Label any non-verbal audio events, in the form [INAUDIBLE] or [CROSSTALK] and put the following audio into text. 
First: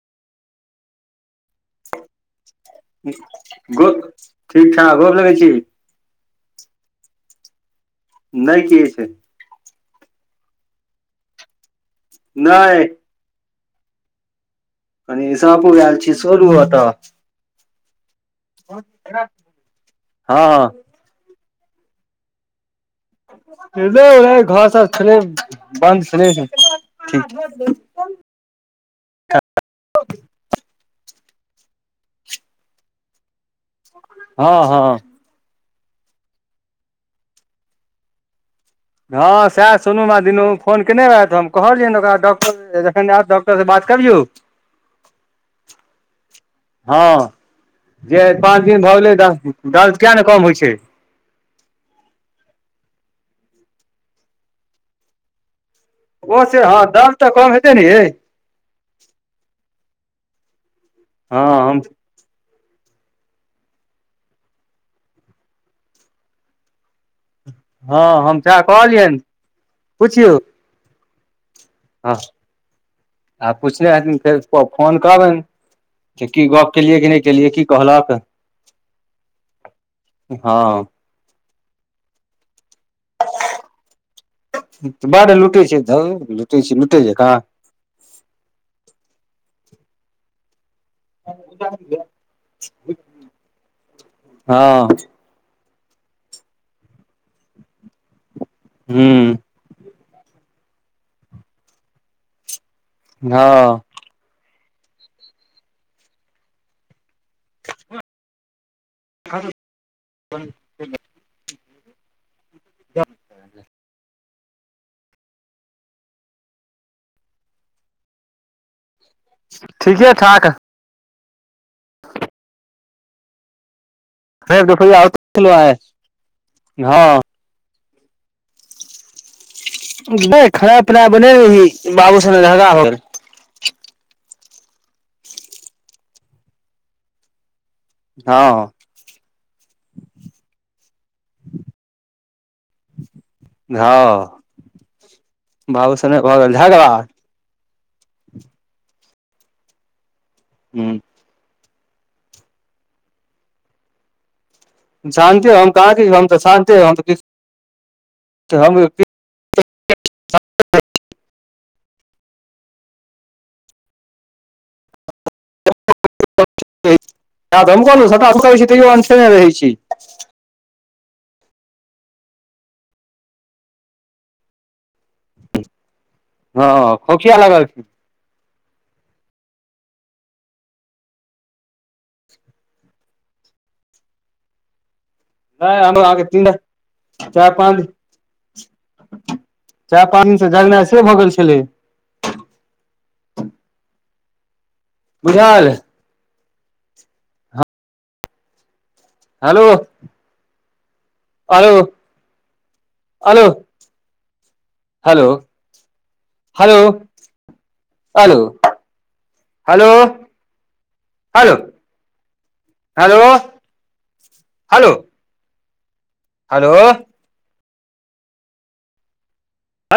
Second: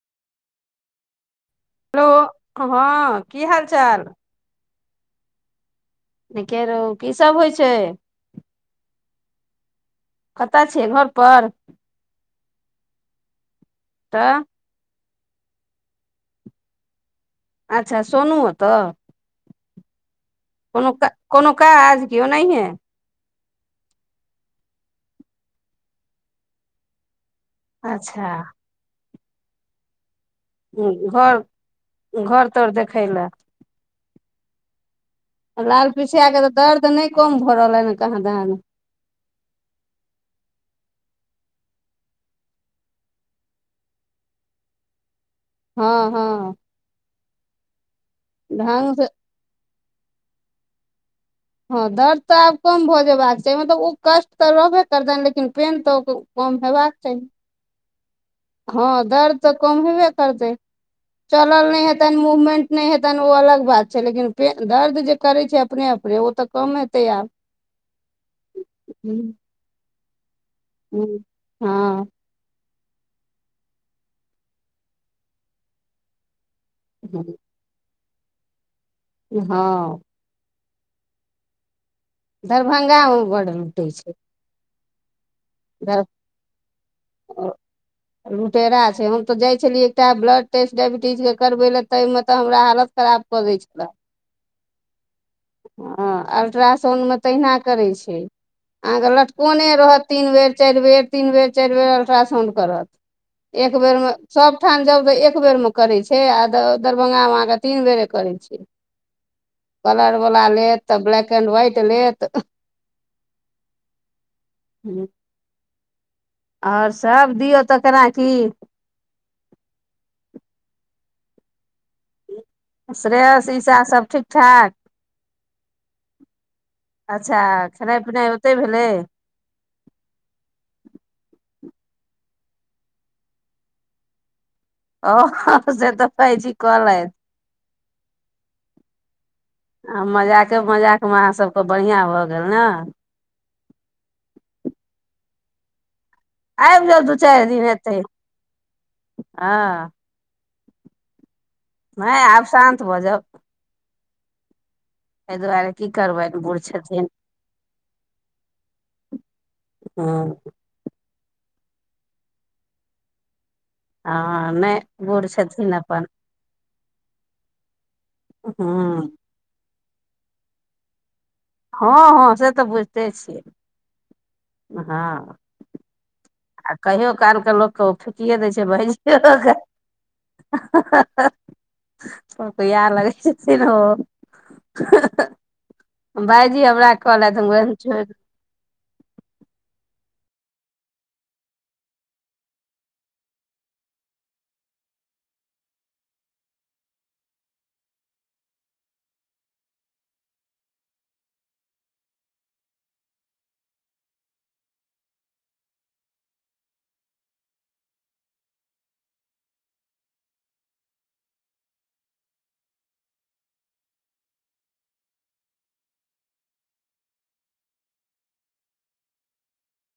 Hello हँ की हाल गो चाल? ठीक ठाक गोर लगै छी। निके रहू की सब होइ छै। नहि किछ। कतय छियै घर पर। नै। तऽ कनि ईसहपूर येल छी सोरू ओतऽ। अच्छा सोनू ओतऽ हँ कोनो का कोनो काज कि ओनहिए। नहि -नहि घर सब छलै बन्द छलै ने ठीक। अच्छा हूं घर-घर -तर देखै लै। हँ- हँ लाल पिसिया के तऽ दर्द नहि कम भऽ रहलैन ए कहाँ दन। हँ सएह सोनू मा दिनू फोन केने रहैत, हम कहलियैन ओकरा डॉक्टर ज जखन ऐत त ओकरा स बात करियौ। हँ-हँ- हँ जे पाँच दिन ढंग भऽ से गेलै दस दिन, दर्द किऐ ने कम होइ छै। हँ दर्द तऽ आब कम भऽ जेयबाक चाही, मतलब ओ कष्ट तऽ रहबे करतैन लेकिन पेन तऽ ओ कम से हँ हेबाक दर्द चाही तऽ कम हेते ने यैं। हँ दर्द तऽ कम हेबे करतै हँ चलल हम नहि हेत तनि मूवमेंट नहि हेतनि ओ अलग बात छै, लेकिने दर्द जे करे छै अपने-अपने ओ तऽ कम हेत तैय आब। हँ हम सैह कहलियनि पुछियौ। हम्म हँ आ पुछने हेथिन, फेर फो फोन करबनि। के की गप केलियै कि नहि केलियै की कहलक। हँ हँ दरभंगा मे बड्ड लूटै छै। बड लूटै छै, धौ लुटै छै लूटै जकां लुटेरा छै, हम तऽ जाइ छलियै एकटा ब्लड टेस्ट डाइबि टीज के करबै ल, तय में त हमरा हालत खराब कऽ दै छलै। हँ हँ अल्ट्रासाउण्डमे तहिना करै छै, अहाँ क हुँ लटकोने रहत तीन बेर, चारि बेर, तीन बेर, चारि बेर अल्ट्रासाउंड करत हँ एक बेरम सबठाम जाऊ तऽ एक बेर में करे छै, आ द दरभंगा मे अहां क तीन बेरे करै छय, कलरवला लेत, तऽ ब्लैक एंड व्हाइट लेत। जौं [UNINTELLIGIBLE] आओर सब दियौ तऽ ओकरा की ठीके ठाक। [UNINTELLIGIBLE] श्रेयस ईसा सब ठीक। भेट ठाक दुपैया ओतै आइ हँ अच्छा खेनाइ-पिनाइ ओतै भेलै। गै खाय पिनाय बनेने रहियै, की बाब सने झगड़ा भ गेलै। [UNINTELLIGIBLE] आ व हँ से तऽ भाई जी कहलैथ। हँ -हँ आ मजाके-मजाकमे अहाँसबके बढ़ियां भऽ गेल ने। हँ बाबू सने भऽ गेल झगङा़। चार दिन हेतै। हँ हूँ हय आब शान्त भऽ जाउ। हम एहि शान्ते, हम दुआरे की कहाँ किछ, हम तऽ करबनि बूढ़ शान्ते हम तऽ छथिन किछ हम त किछ हँ हँ नहि बूढ़ छथिन अपन से त हमहु कहलों, सबटा अथि हँ करय छी तयों अनठियेने रहै छी। हँ -हँं से तऽ बुझिते छिय। हां आ हँ कहियो खोखिया कालके लागल छी लोकके ओ फूटिये दै छै भैजियओ के प प्यार लगै छथिन ओ नहि हम अहाँके तीन भायजी हमरा कहलेत हम चारि कहलियनि पाँच छो चाय पानी स जगनाइ से भऽ गेल छलै। बुझल hello hello hello hello hello hello hello hello hello hello हलो